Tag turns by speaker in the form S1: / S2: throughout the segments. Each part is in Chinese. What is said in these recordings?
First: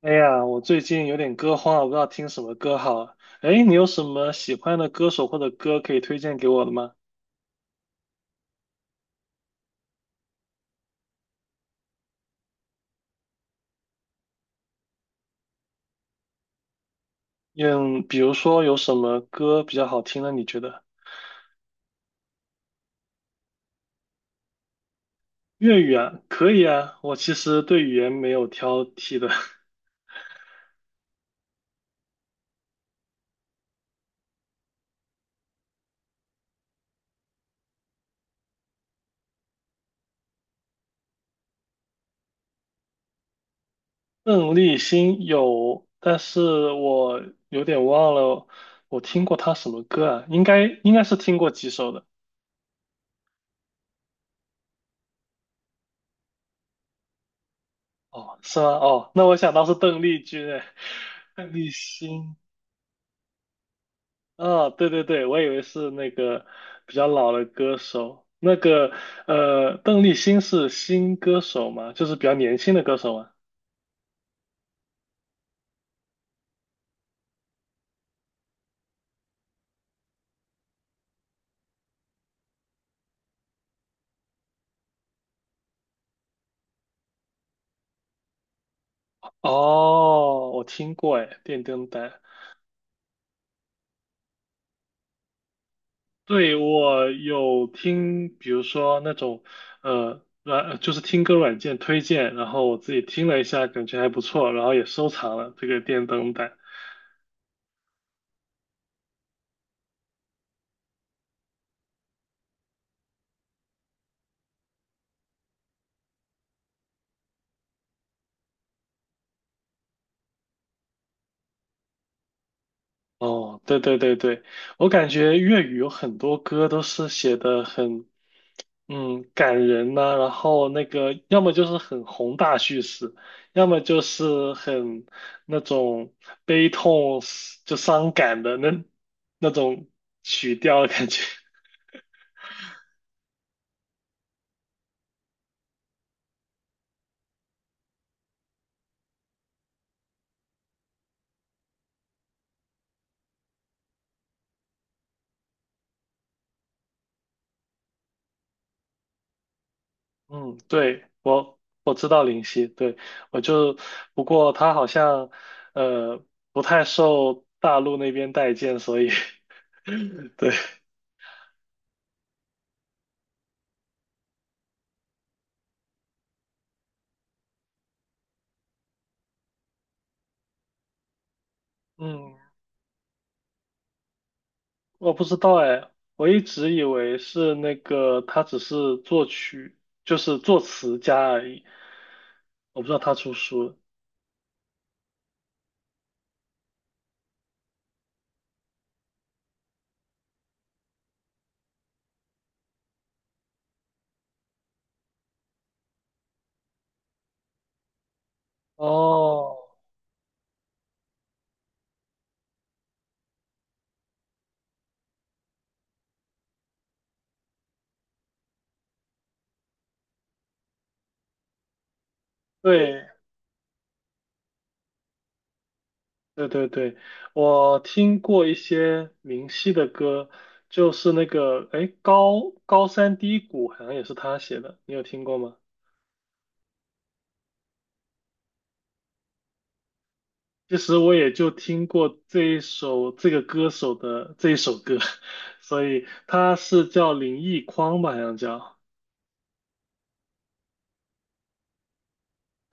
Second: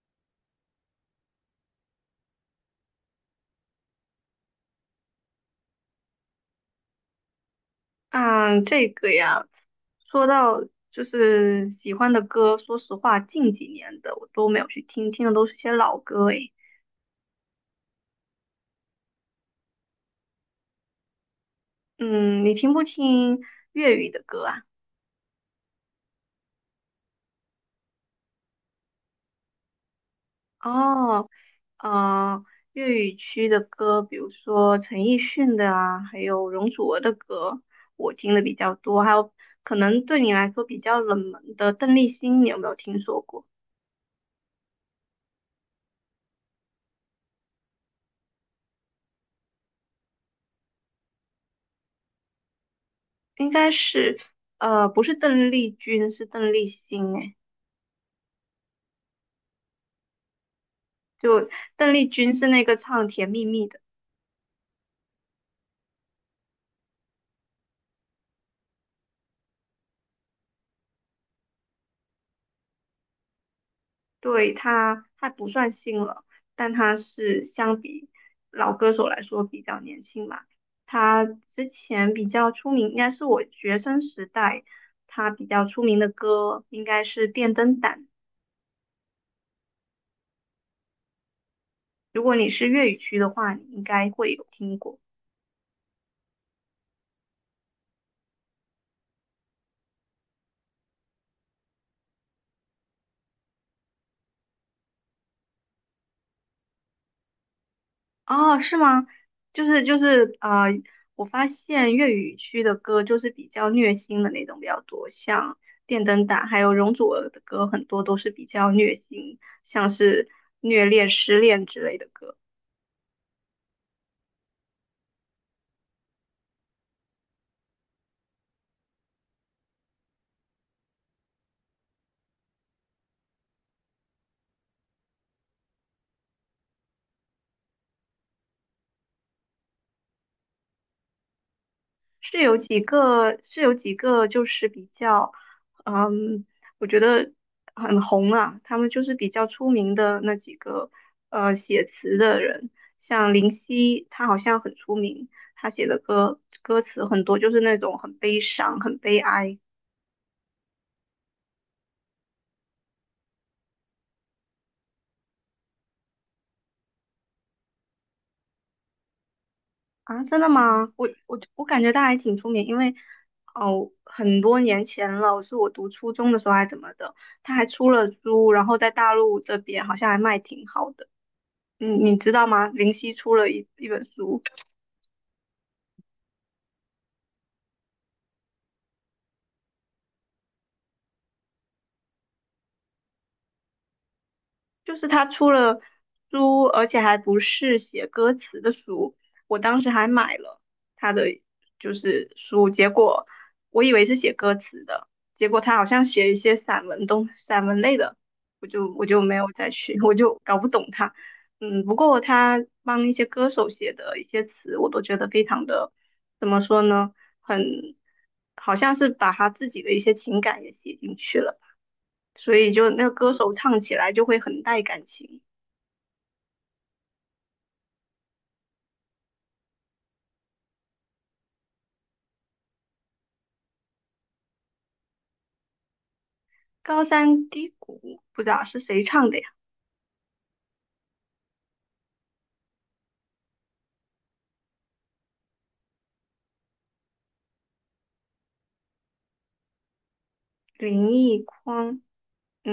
S1: 哎呀，我最近有点歌荒，我不知道听什么歌好。哎，你有什么喜欢的歌手或者歌可以推荐给我的吗？
S2: 嗯，这个呀，说到就是喜欢的歌，说实话，近几年的我都没有去听，听的都是些老歌诶。
S1: 嗯，比如说有什么歌比较好听呢？你觉得？
S2: 嗯，你听不听粤语的歌啊？
S1: 粤语啊，可以啊，我其实对语言没有挑剔的。
S2: 哦，呃，粤语区的歌，比如说陈奕迅的啊，还有容祖儿的歌，我听的比较多。还有可能对你来说比较冷门的邓丽欣，你有没有听说过？
S1: 邓丽欣有，但是我有点忘了我听过她什么歌啊，应该是听过几首的。
S2: 应该是，不是邓丽君，是邓丽欣诶。
S1: 哦，是吗？哦，那我想到是邓丽君，哎，
S2: 就
S1: 邓丽
S2: 邓丽君
S1: 欣。
S2: 是那个唱《甜蜜蜜》的，
S1: 啊，对对对，我以为是那个比较老的歌手，那个邓丽欣是新歌手吗？就是比较年轻的歌手吗？
S2: 对，她不算新了，但她是相比老歌手来说比较年轻吧。她之前比较出名，应该是我学生时代，她比较出名的歌应该是《电灯胆》。
S1: 哦，我听过哎，电灯胆，
S2: 如果你是粤语区的话，你应该会有听过。
S1: 对，我有听，比如说那种就是听歌软件推荐，然后我自己听了一下，感觉还不错，然后也收藏了这个电灯胆。
S2: 哦，是吗？就是啊，我发现粤语区的歌就是比较虐心的那种比较多，像电灯胆还有容祖儿的歌，很多都是比较虐心，像是虐恋、失恋之类的歌。
S1: 哦，对对对对，我感觉粤语有很多歌都是写的很。嗯，感人呐、然后那个要么就是很宏大叙事，要么就是很那种悲痛就伤感的那种曲调的感觉。
S2: 是有几个，是有几个，就是比较，嗯，我觉得很红啊。他们就是比较出名的那几个，写词的人，像林夕，他好像很出名，他写的歌歌词很多，就是那种很悲伤、很悲哀
S1: 嗯，对，我知道林夕，对，我就不过他好像呃不太受大陆那边待见，所以
S2: 啊。真的
S1: 对，
S2: 吗？我感觉他还挺出名，因为哦，很多年前了，是我读初中的时候还怎么的，他还出了书，然后在大陆这边好像还卖挺好的。嗯，你知
S1: 嗯。
S2: 道吗？林夕出了一本书，
S1: 我不知道哎，我一直以为是那个他只是作曲，就是作词家而已。我不知道他出书了。
S2: 就是他出了书，而且还不是写歌词的书。我当时还买了他的就是书，结果我以为是写歌词的，结果他好像写一些散文类的，我就没有
S1: 哦，
S2: 再去，我就搞不懂他。嗯，不过他帮一些歌手写的一些词，我都觉得非常的，怎么说呢，很，好像是把他自己的一些情感也写进去了。所以就那个
S1: 对
S2: 歌手唱起来就会很带感情。
S1: 对对对，我听过一些明晰的歌，就是那个哎高山低谷好像也是他写的，你有听过吗？
S2: 高山低谷不知道是谁唱的呀？
S1: 其实我也就听过这一首这个歌手的这一首歌，所以他是叫林奕匡吧，好像叫。
S2: 林奕匡，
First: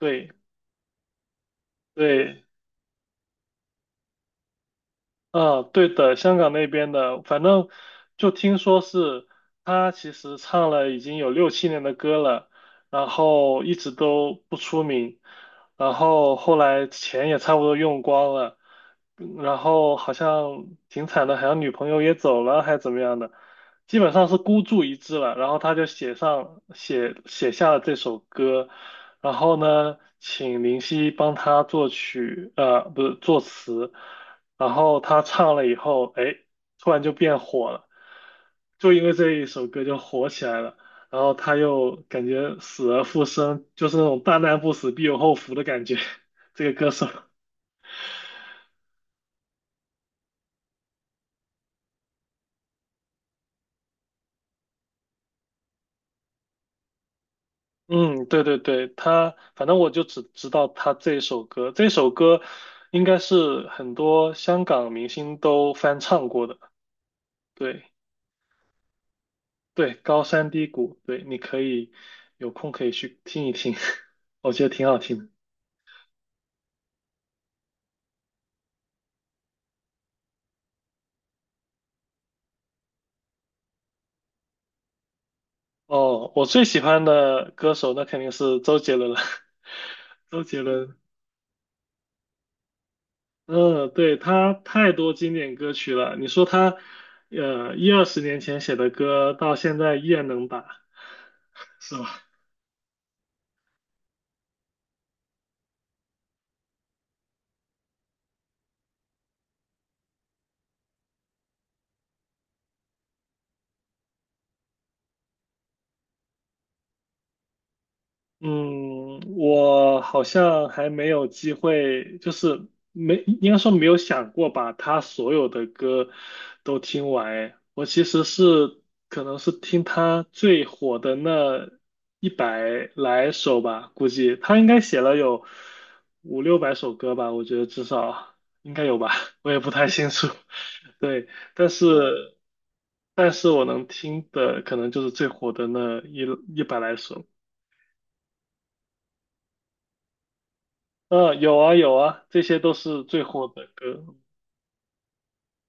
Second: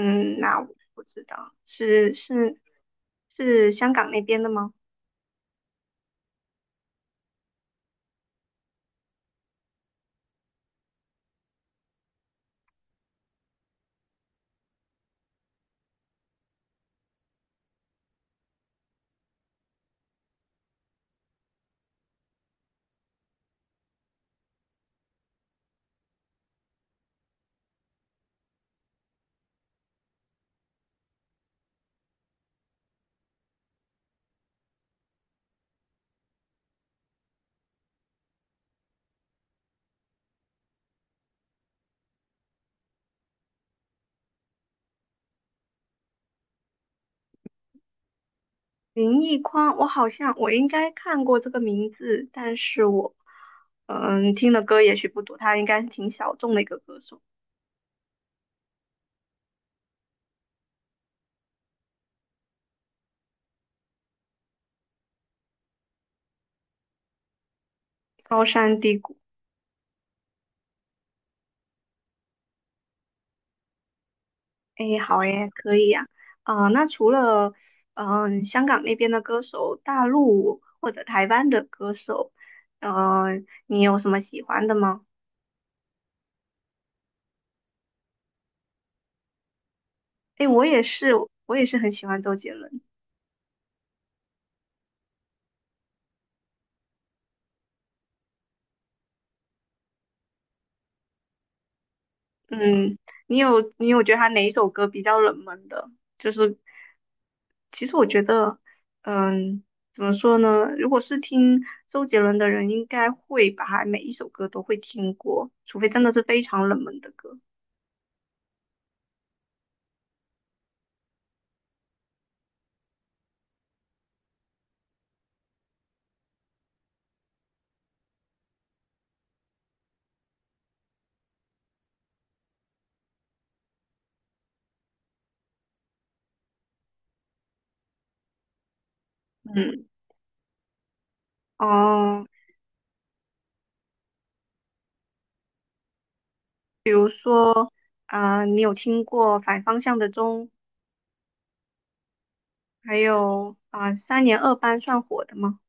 S1: 对
S2: 那我不知道，是
S1: 对
S2: 是是香港那边的吗？
S1: 嗯，对的，香港那边的，反正就听说是他其实唱了已经有六七年的歌了，然后一直都不出名，然后后来钱也差不多用光了，嗯然后好像挺惨的，好像女朋友也走了，还怎么样的，基本上是孤注一掷了，然后他就写上写写下了这首歌，然后呢，请林夕帮他作曲，不是作词。然后他唱了以后，哎，突然就变火了，就因为这一首歌就火起来了。然后他又感觉死而复生，就是那种大难不死必有后福的感觉。这个歌手，
S2: 林奕匡，我好像我应该看过这个名字，但是我听的歌也许不多，他应该是挺小众的一个歌手。
S1: 嗯，对对对，他反正我就只知道他这首歌，这首歌应该是很多香港明星都翻唱过的。对
S2: 高山低谷。
S1: 对，高山低谷，对，你可以有空可以去听一听，我觉得挺好
S2: 诶，
S1: 听
S2: 好
S1: 的。
S2: 耶，可以呀、啊。那除了香港那边的歌手，大陆或者台湾的歌手，呃，你有什么喜欢的吗？
S1: 哦，我最喜欢的歌手那肯定是周杰伦了。周
S2: 诶，
S1: 杰
S2: 我也
S1: 伦，
S2: 是，我也是很喜欢周杰伦。
S1: 嗯，对，他太多经典歌曲了。你说他，一二十年前写的歌，到现在依然能打，是吧？
S2: 嗯，你有觉得他哪一首歌比较冷门的？就是其实我觉得，嗯，怎么说呢？如果是听周杰伦的人，应该会把他每一首歌都会听过，除非真的是非常冷门的歌。
S1: 嗯，我好像还没有机会，就是没，应该说没有想过把他所有的歌都听完诶。我其实是可能是听他最火的那一百来首吧，估计他应该写了有五六百首歌吧，我觉得至少应该有吧，我也不太
S2: 嗯，
S1: 清楚。对，但
S2: 哦。
S1: 是但是我能听的可能就是最火的那一百
S2: 比
S1: 来
S2: 如
S1: 首。
S2: 说，啊、你有听过反方向的钟，
S1: 嗯，有啊有啊，这些都
S2: 还
S1: 是最火
S2: 有
S1: 的
S2: 啊、
S1: 歌。
S2: 三年二班算火的吗？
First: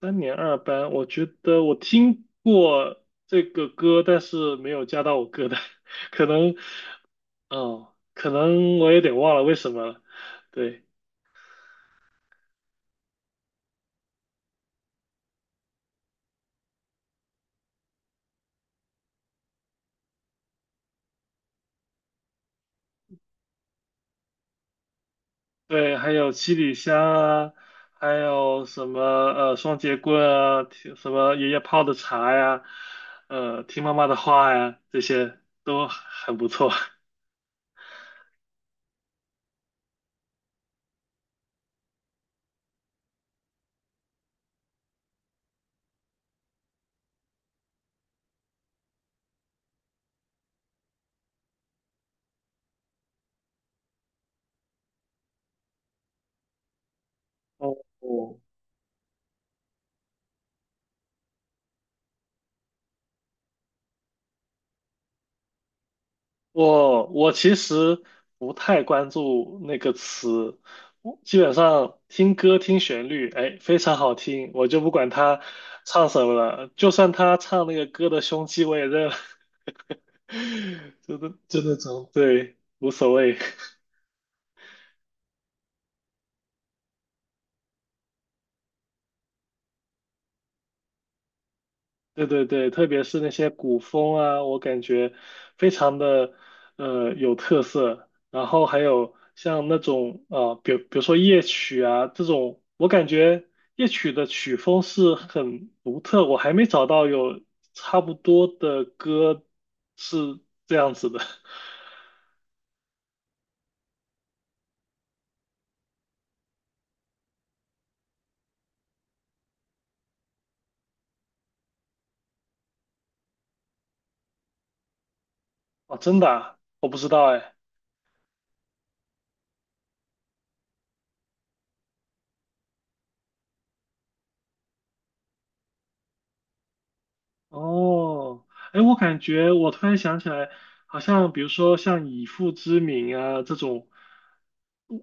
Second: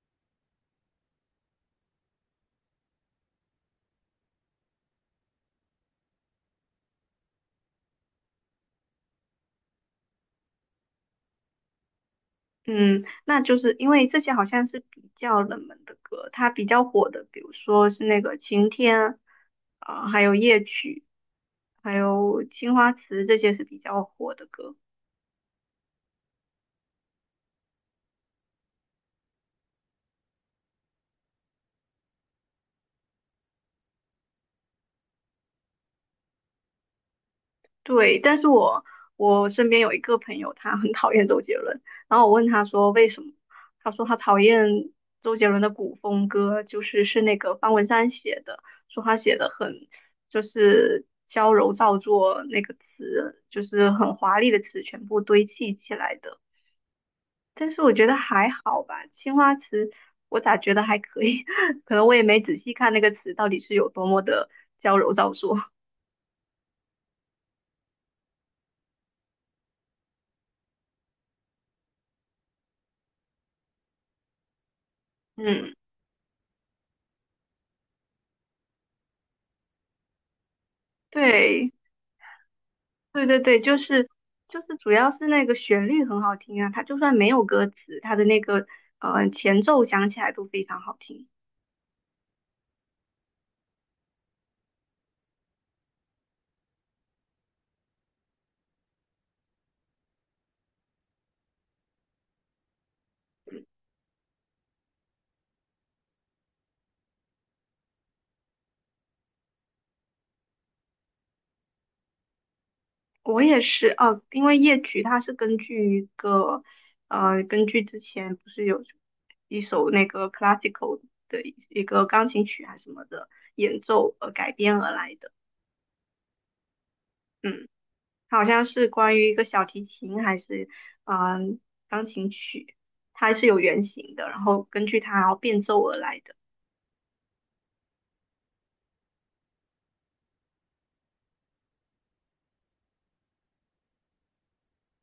S1: 三年二班，我觉得我听过这个歌，但是没有加到我歌单，可能，哦，可能我有点忘了为什么了。对
S2: 嗯，那就是因为这些好像是比较冷门的歌，它比较火的，比如说是那个《晴天》啊、还有《夜曲》，还有《青花瓷》，这些是比较火的歌。
S1: 对，还有七里香啊，还有什么双截棍啊，听什么爷爷泡的茶呀，听妈妈的话呀，这些都很不错。
S2: 对，但是我身边有一个朋友，他很讨厌周杰伦，然后我问他说为什么，他说他讨厌周杰伦的古风歌，就是那个方文山写的，说他写的很就是娇柔造作，那个词就是很华丽的词全部堆砌起来的。但
S1: 哦，
S2: 是我觉得还好吧，青花瓷我咋觉得还可以，可能我也没仔细看那个词到底是有多么的娇柔造作。
S1: 我其实不太关注那个词，我基本上听歌听旋律，哎，非常好听，我就不管 他
S2: 嗯，
S1: 唱什么了，就算他唱那个歌的凶器，我也认了，就那就
S2: 对。
S1: 那种，对，无所
S2: 对
S1: 谓。
S2: 对对，就是主要是那个旋律很好听啊，它就算没有歌词，它的那个前奏响起来都非常好听。
S1: 对对对，特别是那些古风啊，我感觉非常的有特色。然后还有像那种比如说夜曲啊这种，我感觉夜曲的曲风是很独特，我还没找到有差不多的歌是这样子的。
S2: 我也是哦，因为夜曲它是根据之前不是有一首那个 classical 的一个钢琴曲还是什么的演奏而改编而来的，
S1: 哦，真的啊我不知道哎。
S2: 嗯，它好像是关于一个小提琴还是嗯、呃钢琴曲，它是有原型的，然后根据它然后变奏而来的。
S1: 哦，哎，我感觉我突然想起来，好像比如说像以父之名啊这种，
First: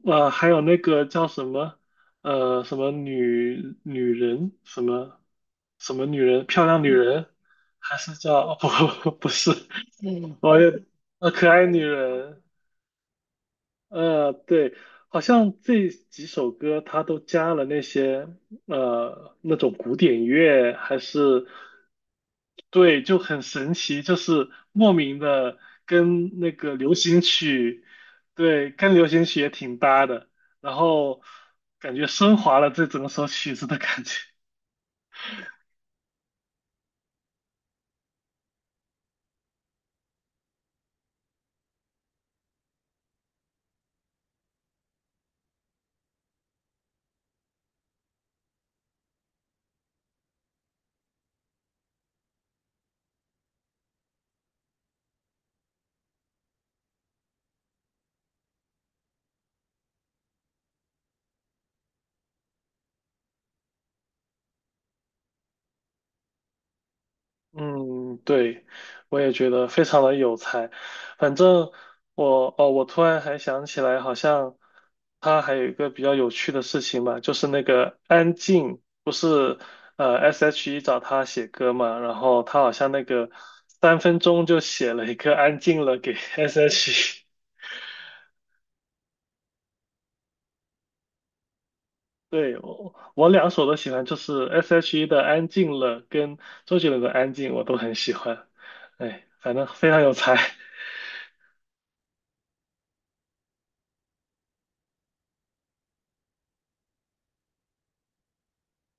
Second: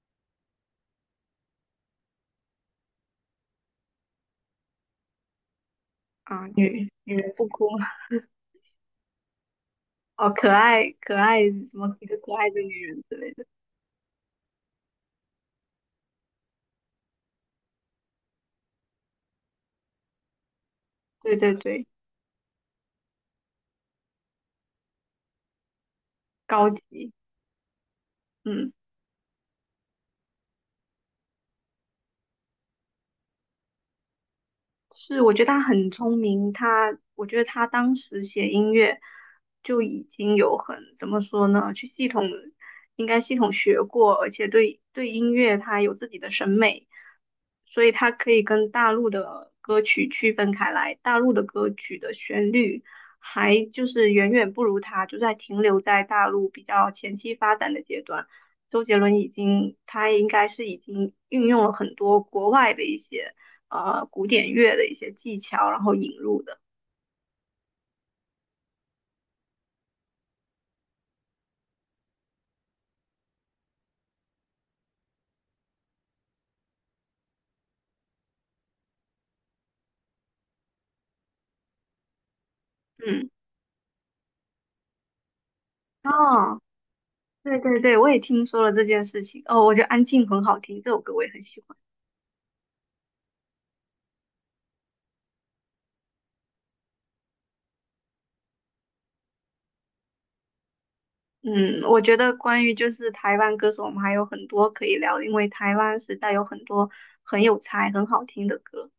S1: 还有那个叫什么，什么女人，什么女人，
S2: 啊，
S1: 漂亮女
S2: 女女
S1: 人，
S2: 人不哭，
S1: 还是叫，哦，不不是，
S2: 哦，
S1: 嗯，
S2: 可
S1: 我也，
S2: 爱可爱，
S1: 可爱
S2: 什
S1: 女
S2: 么一个可
S1: 人，
S2: 爱的女人之类的，
S1: 对，好像这几首歌它都加了那些那种古典乐，还
S2: 对
S1: 是
S2: 对对，
S1: 对，就很神奇，就是莫名的跟那
S2: 高
S1: 个流
S2: 级，
S1: 行曲，对，
S2: 嗯。
S1: 跟流行曲也挺搭的，然后感觉升华了这整首曲子的感觉。
S2: 是，我觉得他很聪明，我觉得他当时写音乐就已经有很怎么说呢，去系统应该系统学过，而且对音乐他有自己的审美，所以他可以跟大陆的歌曲区分开来，大陆的歌曲的旋律还就是远远不如他，就在停留在大陆比较前期发展的阶段。周杰伦已经，他应该是已经运用了很多国外的一些。古典乐的一些技巧，然后引入的。
S1: 嗯，对，我也觉得非常的有才。反正我突然还想起来，好像他还有一个比较有趣的事情吧，就是那个安静，不是S.H.E 找他写歌嘛，然后他好像那个
S2: 嗯，
S1: 3分钟就写了一个安静了给
S2: 哦，
S1: S.H.E。
S2: 对对对，我也听说了这件事情。哦，我觉得《安静》很好听，这首歌我也很喜欢。
S1: 对，我两首都喜欢，就是 S.H.E 的安静了跟周杰伦的安静我都很喜欢。哎，反正非常有才。
S2: 嗯，我觉得关于就是台湾歌手，我们还有很多可以聊，因为台湾实在有很多很有才、很好听的歌。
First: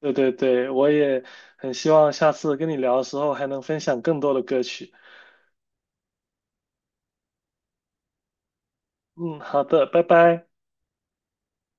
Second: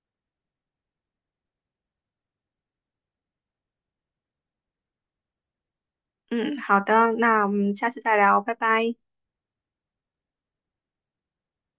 S1: 对对对，我也很希望下次跟你聊的时候还能分享更多的歌曲。
S2: 嗯，好的，那我们下次再聊，拜拜。
S1: 嗯，好的，拜拜。